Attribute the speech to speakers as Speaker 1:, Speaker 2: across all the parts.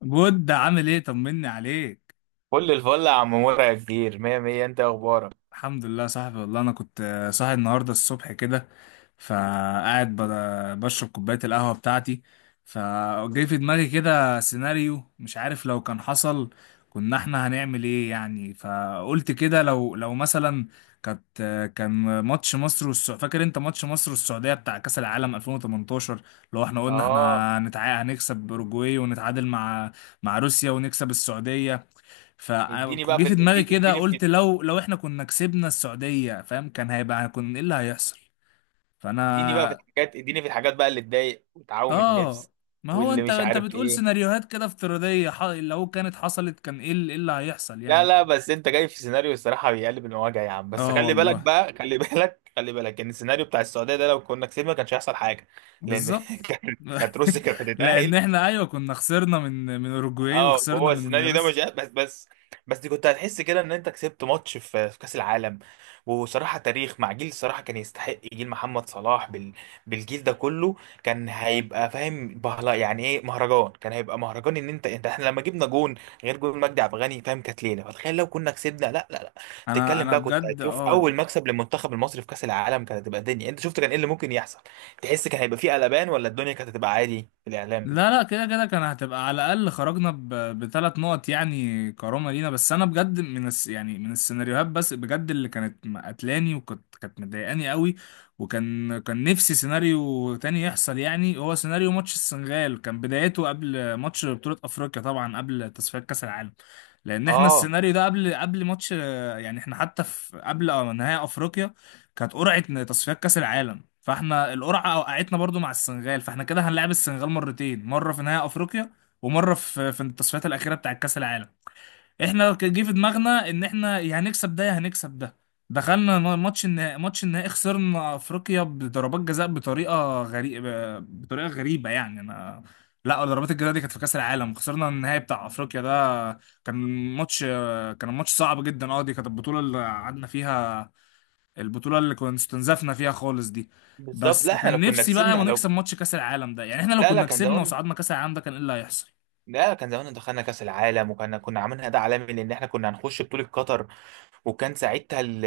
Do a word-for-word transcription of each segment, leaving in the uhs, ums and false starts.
Speaker 1: بود عامل ايه؟ طمني عليك.
Speaker 2: كل الفل يا عم مرعي، يا كبير، مية مية. انت إيه اخبارك؟
Speaker 1: الحمد لله يا صاحبي، والله انا كنت آه، صاحي النهارده الصبح كده. فقاعد ب- بشرب كوبايه القهوه بتاعتي. فجاي في دماغي كده سيناريو، مش عارف لو كان حصل كنا احنا هنعمل ايه يعني. فقلت كده لو لو مثلا كانت آه، كان ماتش مصر والسعوديه، فاكر انت ماتش مصر والسعوديه بتاع كاس العالم ألفين وتمنتاشر؟ لو احنا قلنا
Speaker 2: اه.
Speaker 1: احنا هنتع... هنكسب اوروجواي ونتعادل مع مع روسيا ونكسب السعوديه. فجه
Speaker 2: اديني بقى في
Speaker 1: في
Speaker 2: ال...
Speaker 1: دماغي
Speaker 2: ادي-
Speaker 1: كده،
Speaker 2: اديني
Speaker 1: قلت لو لو احنا كنا كسبنا السعودية، فاهم؟ كان هيبقى كنا ايه اللي هيحصل؟
Speaker 2: اديني بقى في
Speaker 1: فانا
Speaker 2: الحاجات، اديني في الحاجات بقى اللي تضايق وتعوم
Speaker 1: اه
Speaker 2: النفس
Speaker 1: ما هو
Speaker 2: واللي
Speaker 1: انت
Speaker 2: مش
Speaker 1: انت
Speaker 2: عارف
Speaker 1: بتقول
Speaker 2: ايه.
Speaker 1: سيناريوهات كده افتراضية، ح- لو كانت حصلت كان ايه اللي, إيه اللي هيحصل
Speaker 2: لا
Speaker 1: يعني؟
Speaker 2: لا، بس انت جاي في سيناريو الصراحة بيقلب المواجع يا عم. بس
Speaker 1: اه
Speaker 2: خلي بالك
Speaker 1: والله،
Speaker 2: بقى، خلي بالك، خلي بالك ان السيناريو بتاع السعودية ده لو كنا كسبنا ما كانش هيحصل حاجة. لان
Speaker 1: بالظبط.
Speaker 2: كانت كانت روسيا كانت
Speaker 1: لان
Speaker 2: هتتأهل.
Speaker 1: احنا ايوه كنا خسرنا من من اوروجواي
Speaker 2: اه،
Speaker 1: وخسرنا
Speaker 2: هو
Speaker 1: من
Speaker 2: السيناريو ده مش
Speaker 1: روسيا.
Speaker 2: بس بس. بس دي كنت هتحس كده ان انت كسبت ماتش في في كاس العالم. وصراحه تاريخ مع جيل الصراحه كان يستحق، جيل محمد صلاح بال بالجيل ده كله كان هيبقى فاهم بهلا يعني ايه مهرجان. كان هيبقى مهرجان ان انت انت، احنا لما جبنا جون غير جون مجدي عبد الغني، فاهم، كانت ليله. فتخيل لو كنا كسبنا. لا لا لا،
Speaker 1: انا
Speaker 2: تتكلم
Speaker 1: انا
Speaker 2: بقى، كنت
Speaker 1: بجد
Speaker 2: هتشوف اول
Speaker 1: اه.
Speaker 2: مكسب للمنتخب المصري في كاس العالم، كانت هتبقى الدنيا. انت شفت كان ايه اللي ممكن يحصل. تحس كان هيبقى فيه قلبان، ولا الدنيا كانت هتبقى عادي في الاعلام؟
Speaker 1: لا لا، كده كده كان هتبقى على الأقل خرجنا ب- بثلاث نقط يعني، كرامة لينا. بس أنا بجد من الس يعني من السيناريوهات، بس بجد اللي كانت قتلاني وكانت كانت مضايقاني قوي. وكان كان نفسي سيناريو تاني يحصل. يعني هو سيناريو ماتش السنغال كان بدايته قبل ماتش بطولة أفريقيا، طبعا قبل تصفيات كأس العالم. لأن احنا
Speaker 2: اه،
Speaker 1: السيناريو ده قبل قبل ماتش، يعني احنا حتى في قبل آه، نهائي أفريقيا كانت قرعة تصفيات كأس العالم، فاحنا القرعه وقعتنا برضو مع السنغال، فاحنا كده هنلعب السنغال مرتين: مره في نهائي افريقيا، ومره في في التصفيات الاخيره بتاع كاس العالم. احنا ك- جه في دماغنا ان احنا يا هنكسب ده يا هنكسب ده. دخلنا م- ماتش النهائي. ماتش النهائي خسرنا افريقيا بضربات جزاء بطريقه غريبه، بطريقه غريبه يعني انا. لا، ضربات الجزاء دي كانت في كاس العالم. خسرنا النهائي بتاع افريقيا ده، كان ماتش كان ماتش صعب جدا. اه، دي كانت البطوله اللي قعدنا فيها، البطولة اللي كنا استنزفنا فيها خالص دي.
Speaker 2: بالظبط. لا
Speaker 1: بس
Speaker 2: احنا لو
Speaker 1: كان
Speaker 2: كنا
Speaker 1: نفسي بقى
Speaker 2: كسبنا،
Speaker 1: ما
Speaker 2: لو.
Speaker 1: نكسب ماتش كأس العالم ده. يعني احنا لو
Speaker 2: لا لا،
Speaker 1: كنا
Speaker 2: كان
Speaker 1: كسبنا
Speaker 2: زمان.
Speaker 1: وصعدنا كأس العالم ده، كان ايه اللي هيحصل؟
Speaker 2: ده كان زمان دخلنا كاس العالم، وكنا كنا عاملينها ده عالمي. لان احنا كنا هنخش بطوله قطر وكان ساعتها ال-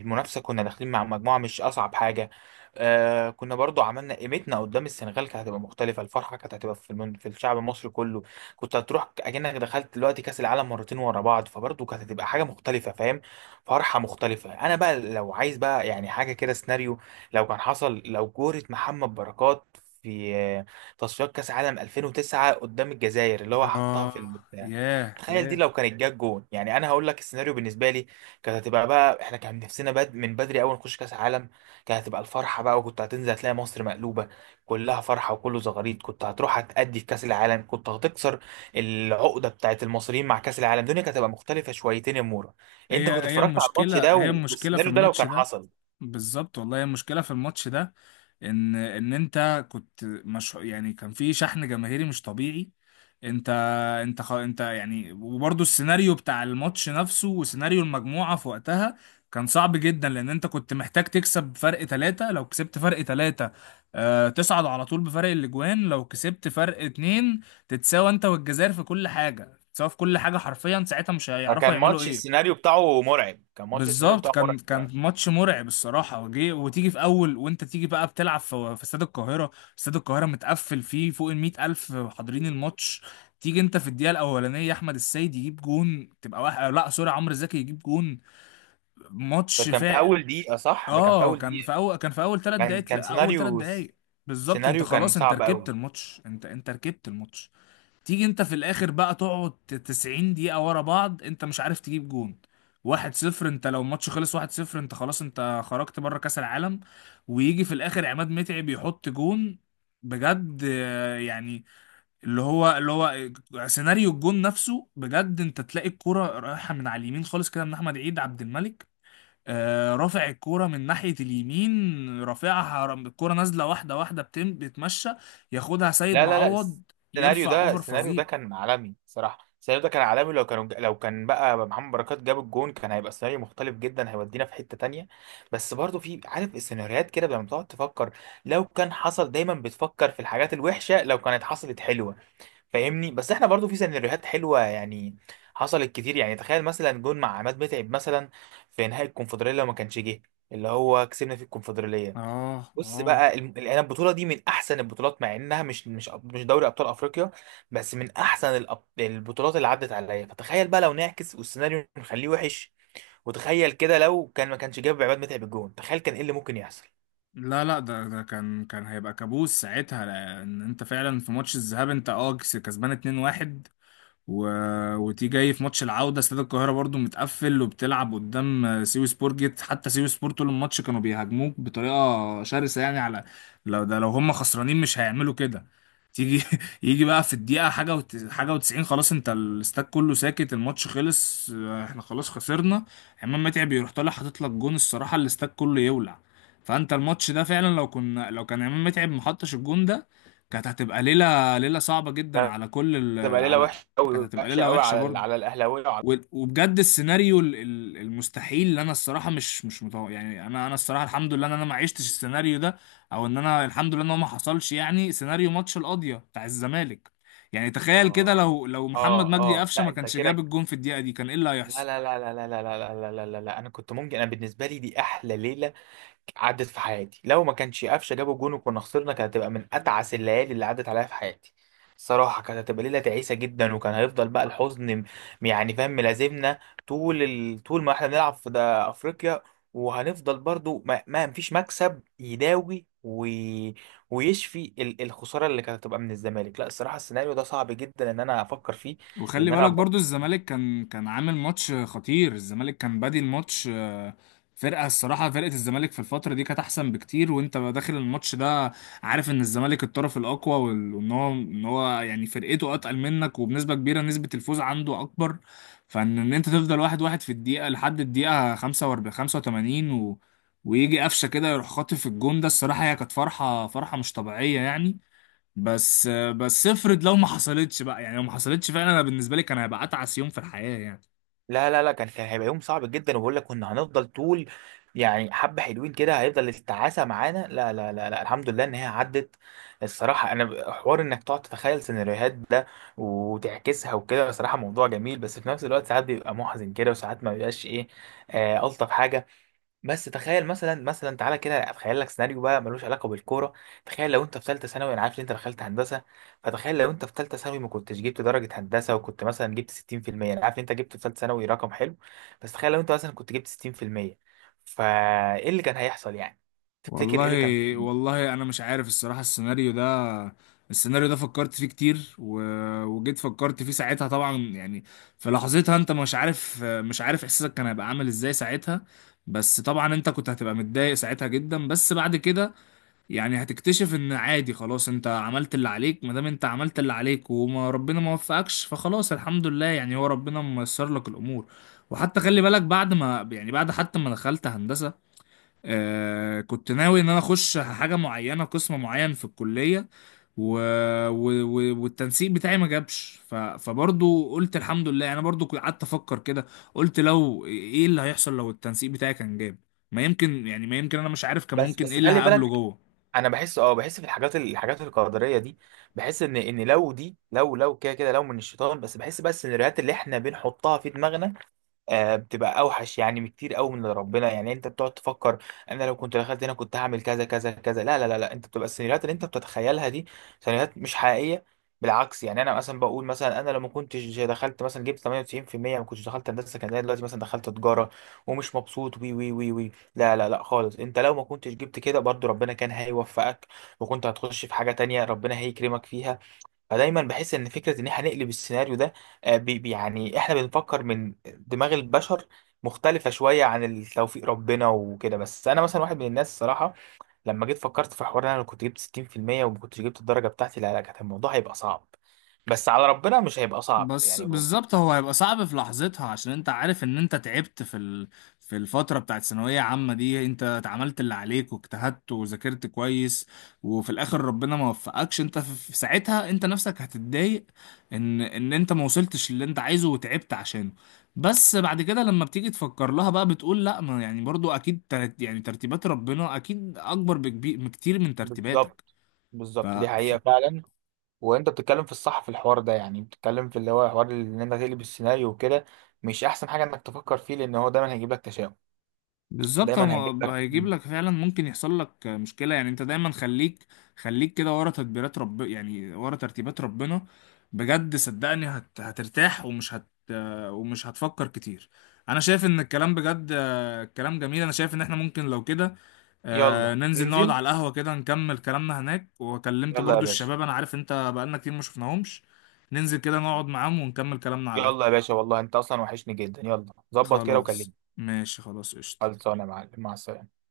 Speaker 2: المنافسه كنا داخلين مع مجموعه مش اصعب حاجه. آه كنا برضو عملنا قيمتنا قدام السنغال، كانت هتبقى مختلفه. الفرحه كانت هتبقى في, المن... في الشعب المصري كله. كنت هتروح اكنك دخلت دلوقتي كاس العالم مرتين ورا بعض، فبرضو كانت هتبقى حاجه مختلفه، فاهم، فرحه مختلفه. انا بقى لو عايز بقى يعني حاجه كده سيناريو لو كان حصل، لو كوره محمد بركات في تصفيات كاس عالم ألفين وتسعة قدام الجزائر اللي هو حطها
Speaker 1: اه،
Speaker 2: في البتاع،
Speaker 1: ياه
Speaker 2: تخيل دي
Speaker 1: ياه.
Speaker 2: لو كانت جت جون. يعني انا هقول لك السيناريو بالنسبه لي، كانت هتبقى بقى احنا كان نفسنا بد من بدري اول نخش كاس عالم، كانت هتبقى الفرحه بقى. وكنت هتنزل هتلاقي مصر مقلوبه كلها فرحه وكله زغاريد. كنت هتروح هتأدي في كاس العالم، كنت هتكسر العقده بتاعت المصريين مع كاس العالم. الدنيا كانت هتبقى مختلفه شويتين يا مورا.
Speaker 1: هي
Speaker 2: انت كنت
Speaker 1: هي
Speaker 2: اتفرجت على الماتش
Speaker 1: المشكلة،
Speaker 2: ده
Speaker 1: هي المشكلة في
Speaker 2: والسيناريو ده لو
Speaker 1: الماتش
Speaker 2: كان
Speaker 1: ده.
Speaker 2: حصل.
Speaker 1: بالظبط والله، هي المشكلة في الماتش ده. ان ان انت كنت مش يعني، كان في شحن جماهيري مش طبيعي. انت انت خ... انت يعني، وبرضه السيناريو بتاع الماتش نفسه وسيناريو المجموعة في وقتها كان صعب جدا. لان انت كنت محتاج تكسب فرق ثلاثة، لو كسبت فرق ثلاثة آه تصعد على طول بفرق الاجوان. لو كسبت فرق اتنين تتساوى انت والجزائر في كل حاجة، تتساوى في كل حاجة حرفيا، ساعتها مش هيعرفوا
Speaker 2: فكان
Speaker 1: يعملوا
Speaker 2: ماتش
Speaker 1: ايه.
Speaker 2: السيناريو بتاعه مرعب، كان ماتش السيناريو
Speaker 1: بالظبط،
Speaker 2: بتاعه
Speaker 1: كان
Speaker 2: مرعب.
Speaker 1: كان ماتش مرعب الصراحه. وجي وتيجي في اول، وانت تيجي بقى بتلعب في في استاد القاهره. استاد القاهره متقفل، فيه فوق ال مائة ألف الف حاضرين الماتش. تيجي انت في الدقيقه الاولانيه، احمد السيد يجيب جون، تبقى واحد، لا سوري، عمرو زكي يجيب جون،
Speaker 2: ده
Speaker 1: ماتش
Speaker 2: كان في
Speaker 1: فا
Speaker 2: اول دقيقه، صح، ده كان في
Speaker 1: اه،
Speaker 2: اول
Speaker 1: كان
Speaker 2: دقيقه.
Speaker 1: في اول كان في اول ثلاث
Speaker 2: كان كان
Speaker 1: دقائق اول ثلاث
Speaker 2: سيناريو،
Speaker 1: دقائق بالظبط، انت
Speaker 2: سيناريو كان
Speaker 1: خلاص، انت
Speaker 2: صعب
Speaker 1: ركبت
Speaker 2: قوي.
Speaker 1: الماتش، انت انت ركبت الماتش. تيجي انت في الاخر بقى تقعد تسعين دقيقة ورا بعض، انت مش عارف تجيب جون. واحد صفر، انت لو الماتش خلص واحد صفر، انت خلاص انت خرجت بره كأس العالم. ويجي في الاخر عماد متعب يحط جون. بجد آه، يعني، اللي هو اللي هو سيناريو الجون نفسه بجد. انت تلاقي الكرة رايحة من على اليمين خالص كده، من احمد عيد عبد الملك آه، رافع الكرة من ناحية اليمين، رافعها، رم- الكرة نازلة واحدة واحدة بتم- بتمشى، ياخدها سيد
Speaker 2: لا لا لا،
Speaker 1: معوض
Speaker 2: السيناريو
Speaker 1: يرفع
Speaker 2: ده،
Speaker 1: اوفر
Speaker 2: السيناريو ده
Speaker 1: فظيع.
Speaker 2: كان عالمي صراحه، السيناريو ده كان عالمي. لو كانوا لو كان بقى محمد بركات جاب الجون، كان هيبقى سيناريو مختلف جدا، هيودينا في حته تانية. بس برضو في، عارف، السيناريوهات كده لما تقعد تفكر لو كان حصل، دايما بتفكر في الحاجات الوحشه لو كانت حصلت حلوه. فاهمني؟ بس احنا برضو في سيناريوهات حلوه يعني حصلت كتير. يعني تخيل مثلا جون مع عماد متعب مثلا في نهائي الكونفدراليه، لو ما كانش جه، اللي هو كسبنا في الكونفدراليه.
Speaker 1: اه
Speaker 2: بص
Speaker 1: اه،
Speaker 2: بقى الم- يعني انا البطوله دي من احسن البطولات، مع انها مش مش أب- مش دوري ابطال افريقيا، بس من احسن الأب- البطولات اللي عدت عليا. فتخيل بقى لو نعكس والسيناريو نخليه وحش، وتخيل كده لو كان ما كانش جاب عماد متعب الجون، تخيل كان ايه اللي ممكن يحصل.
Speaker 1: لا لا، ده ده كان كان هيبقى كابوس ساعتها. لان انت فعلا في ماتش الذهاب انت اه كسبان اتنين واحد، و... وتيجي جاي في ماتش العودة، استاد القاهرة برضو متقفل، وبتلعب قدام سيوي سبور جيت. حتى سيوي سبور طول الماتش كانوا بيهاجموك بطريقة شرسة يعني، على لو ده لو هم خسرانين مش هيعملوا كده. تيجي يجي بقى في الدقيقة حاجة وت... حاجة وتسعين، خلاص انت الاستاد كله ساكت، الماتش خلص اه، احنا خلاص خسرنا. عماد متعب يروح طالع حاطط لك جون، الصراحة الاستاد كله يولع. فانت الماتش ده فعلا لو كنا لو كان عماد متعب محطش الجون ده، كانت هتبقى ليلة ليلة صعبة جدا
Speaker 2: كانت
Speaker 1: على كل ال...
Speaker 2: هتبقى ليله
Speaker 1: على.
Speaker 2: وحشه
Speaker 1: كانت
Speaker 2: قوي،
Speaker 1: هتبقى
Speaker 2: وحشه
Speaker 1: ليله
Speaker 2: قوي
Speaker 1: وحشه
Speaker 2: على ال- على
Speaker 1: برضه.
Speaker 2: الاهلاويه وعلى.
Speaker 1: و- وبجد السيناريو ال- ال- المستحيل اللي انا الصراحه مش مش متوقع يعني. انا انا الصراحه الحمد لله ان انا ما عشتش السيناريو ده، او ان انا الحمد لله ان هو ما حصلش. يعني سيناريو ماتش القاضيه بتاع الزمالك، يعني تخيل كده،
Speaker 2: اه
Speaker 1: لو لو محمد
Speaker 2: اه
Speaker 1: مجدي
Speaker 2: اه،
Speaker 1: قفشه
Speaker 2: لا
Speaker 1: ما
Speaker 2: انت
Speaker 1: كانش جاب
Speaker 2: كده.
Speaker 1: الجون في الدقيقه دي، كان ايه اللي
Speaker 2: لا
Speaker 1: هيحصل؟
Speaker 2: لا لا لا لا لا لا لا لا لا لا، انا كنت ممكن، انا بالنسبه لي دي احلى ليله عدت في حياتي. لو ما كانش قفشه جابوا جون وكنا خسرنا، كانت هتبقى من اتعس الليالي اللي عدت عليا في حياتي صراحه. كانت هتبقى ليله تعيسه جدا، وكان هيفضل بقى الحزن م- يعني، فاهم، ملازمنا طول ال... طول ما احنا بنلعب في ده افريقيا. وهنفضل برضو ما, ما فيش مكسب يداوي و... ويشفي ال- الخساره اللي كانت هتبقى من الزمالك. لا الصراحه، السيناريو ده صعب جدا ان انا افكر فيه.
Speaker 1: وخلي
Speaker 2: لان
Speaker 1: بالك
Speaker 2: انا
Speaker 1: برضو، الزمالك كان كان عامل ماتش خطير، الزمالك كان بادي الماتش آه، فرقة الصراحة فرقة الزمالك في الفترة دي كانت أحسن بكتير. وأنت بقى داخل الماتش ده عارف إن الزمالك الطرف الأقوى، وال- وإن هو إن هو يعني فرقته أتقل منك، وبنسبة كبيرة، نسبة الفوز عنده أكبر. فإن إن أنت تفضل واحد واحد في الدقيقة، لحد الدقيقة خمسة وأربعين خمسة وتمانين و... ويجي قفشة كده يروح خاطف الجون ده، الصراحة هي كانت فرحة، فرحة مش طبيعية يعني. بس بس، افرض لو ما حصلتش بقى يعني، لو ما حصلتش فعلا، انا بالنسبه لي كان هيبقى اتعس يوم في الحياه يعني.
Speaker 2: لا لا لا، كان كان هيبقى يوم صعب جدا. وبقول لك كنا هنفضل طول يعني حبة حلوين كده هيفضل التعاسة معانا. لا لا لا لا، الحمد لله ان هي عدت. الصراحة انا ب- حوار انك تقعد تتخيل سيناريوهات ده وتعكسها وكده، صراحة موضوع جميل، بس في نفس الوقت ساعات بيبقى محزن كده وساعات ما بيبقاش ايه، آه الطف حاجة. بس تخيل مثلا، مثلا تعالى كده اتخيل لك سيناريو بقى ملوش علاقه بالكوره. تخيل لو انت في ثالثه ثانوي، انا عارف ان انت دخلت هندسه، فتخيل لو انت في ثالثه ثانوي ما كنتش جبت درجه هندسه وكنت مثلا جبت ستين في المية. انا عارف ان انت جبت في ثالثه ثانوي رقم حلو، بس تخيل لو انت مثلا كنت جبت ستين في المية، فايه اللي كان هيحصل يعني؟ تفتكر ايه
Speaker 1: والله
Speaker 2: اللي كان ممكن يحصل؟
Speaker 1: والله انا مش عارف الصراحه، السيناريو ده، السيناريو ده فكرت فيه كتير، و... وجيت فكرت فيه ساعتها طبعا يعني، في لحظتها انت مش عارف مش عارف احساسك كان هيبقى عامل ازاي ساعتها. بس طبعا انت كنت هتبقى متضايق ساعتها جدا. بس بعد كده يعني هتكتشف ان عادي خلاص، انت عملت اللي عليك، ما دام انت عملت اللي عليك وما ربنا ما وفقكش، فخلاص الحمد لله يعني، هو ربنا ميسر لك الامور. وحتى خلي بالك، بعد ما يعني، بعد حتى ما دخلت هندسة، آه كنت ناوي ان انا اخش حاجة معينة، قسم معين في الكلية، و... و... و... والتنسيق بتاعي ما جابش. ف... فبرضو قلت الحمد لله. انا برضو كنت قعدت افكر كده، قلت لو ايه اللي هيحصل لو التنسيق بتاعي كان جاب، ما يمكن يعني، ما يمكن، انا مش عارف كان
Speaker 2: بس
Speaker 1: ممكن
Speaker 2: بس
Speaker 1: ايه اللي
Speaker 2: خلي
Speaker 1: هقابله
Speaker 2: بالك،
Speaker 1: جوه.
Speaker 2: انا بحس، اه بحس في الحاجات، الحاجات القدريه دي. بحس ان ان لو دي، لو لو كده كده لو من الشيطان. بس بحس بس ان السيناريوهات اللي احنا بنحطها في دماغنا آه، بتبقى اوحش يعني بكتير قوي من اللي ربنا. يعني انت بتقعد تفكر، انا لو كنت دخلت هنا كنت هعمل كذا كذا كذا. لا لا لا لا، انت بتبقى السيناريوهات اللي انت بتتخيلها دي سيناريوهات مش حقيقيه. بالعكس، يعني انا مثلا بقول، مثلا انا لو ما كنتش دخلت، مثلا جبت ثمانية وتسعين في المية، ما كنتش دخلت هندسه، كان زمان دلوقتي مثلا دخلت تجاره ومش مبسوط، وي وي وي وي. لا لا لا خالص، انت لو ما كنتش جبت كده برضو ربنا كان هيوفقك وكنت هتخش في حاجه تانية ربنا هيكرمك فيها. فدايما بحس ان فكره ان احنا نقلب السيناريو ده آه، بي بي- يعني احنا بنفكر من دماغ البشر مختلفه شويه عن التوفيق ربنا وكده. بس انا مثلا واحد من الناس الصراحه، لما جيت فكرت في حوار إن انا لو كنت جبت ستين في المية وما كنتش جبت الدرجه بتاعتي، لا لا كان الموضوع هيبقى صعب، بس على ربنا مش هيبقى صعب.
Speaker 1: بس
Speaker 2: يعني هو-
Speaker 1: بالظبط، هو هيبقى صعب في لحظتها، عشان انت عارف ان انت تعبت في ال... في الفترة بتاعت ثانوية عامة دي. انت اتعملت اللي عليك واجتهدت وذاكرت كويس، وفي الاخر ربنا ما وفقكش، انت في في ساعتها انت نفسك هتتضايق ان ان انت ما وصلتش اللي انت عايزه وتعبت عشانه. بس بعد كده لما بتيجي تفكر لها بقى، بتقول لا، ما يعني برضو اكيد ترت... يعني ترتيبات ربنا اكيد اكبر، بكبير بكتير من ترتيباتك.
Speaker 2: بالظبط،
Speaker 1: ف...
Speaker 2: بالظبط. دي
Speaker 1: ف...
Speaker 2: حقيقه فعلا. وانت بتتكلم في الصح في الحوار ده، يعني بتتكلم في اللي هو حوار ان انت تقلب السيناريو وكده مش احسن حاجه انك تفكر فيه، لان هو دايما هيجيب لك تشاؤم.
Speaker 1: بالظبط،
Speaker 2: دايما هيجيب
Speaker 1: هو
Speaker 2: لك.
Speaker 1: هيجيب لك فعلا ممكن يحصل لك مشكلة يعني. انت دايما خليك، خليك كده ورا تدبيرات رب يعني ورا ترتيبات ربنا، بجد صدقني هت... هترتاح، ومش هت ومش هتفكر كتير. انا شايف ان الكلام، بجد الكلام جميل. انا شايف ان احنا ممكن لو كده آه،
Speaker 2: يلا
Speaker 1: ننزل نقعد
Speaker 2: ننزل.
Speaker 1: على القهوة كده، نكمل كلامنا هناك. وكلمت
Speaker 2: يلا يا
Speaker 1: برضو
Speaker 2: باشا.
Speaker 1: الشباب، انا عارف انت بقالنا كتير ما شفناهمش. ننزل كده نقعد معاهم ونكمل كلامنا على
Speaker 2: يلا
Speaker 1: القهوة.
Speaker 2: يا باشا، والله انت اصلا وحشني جدا. يلا، ظبط كده
Speaker 1: خلاص
Speaker 2: وكلمني.
Speaker 1: ماشي، خلاص قشطة.
Speaker 2: خلصانه يا معلم، مع السلامه.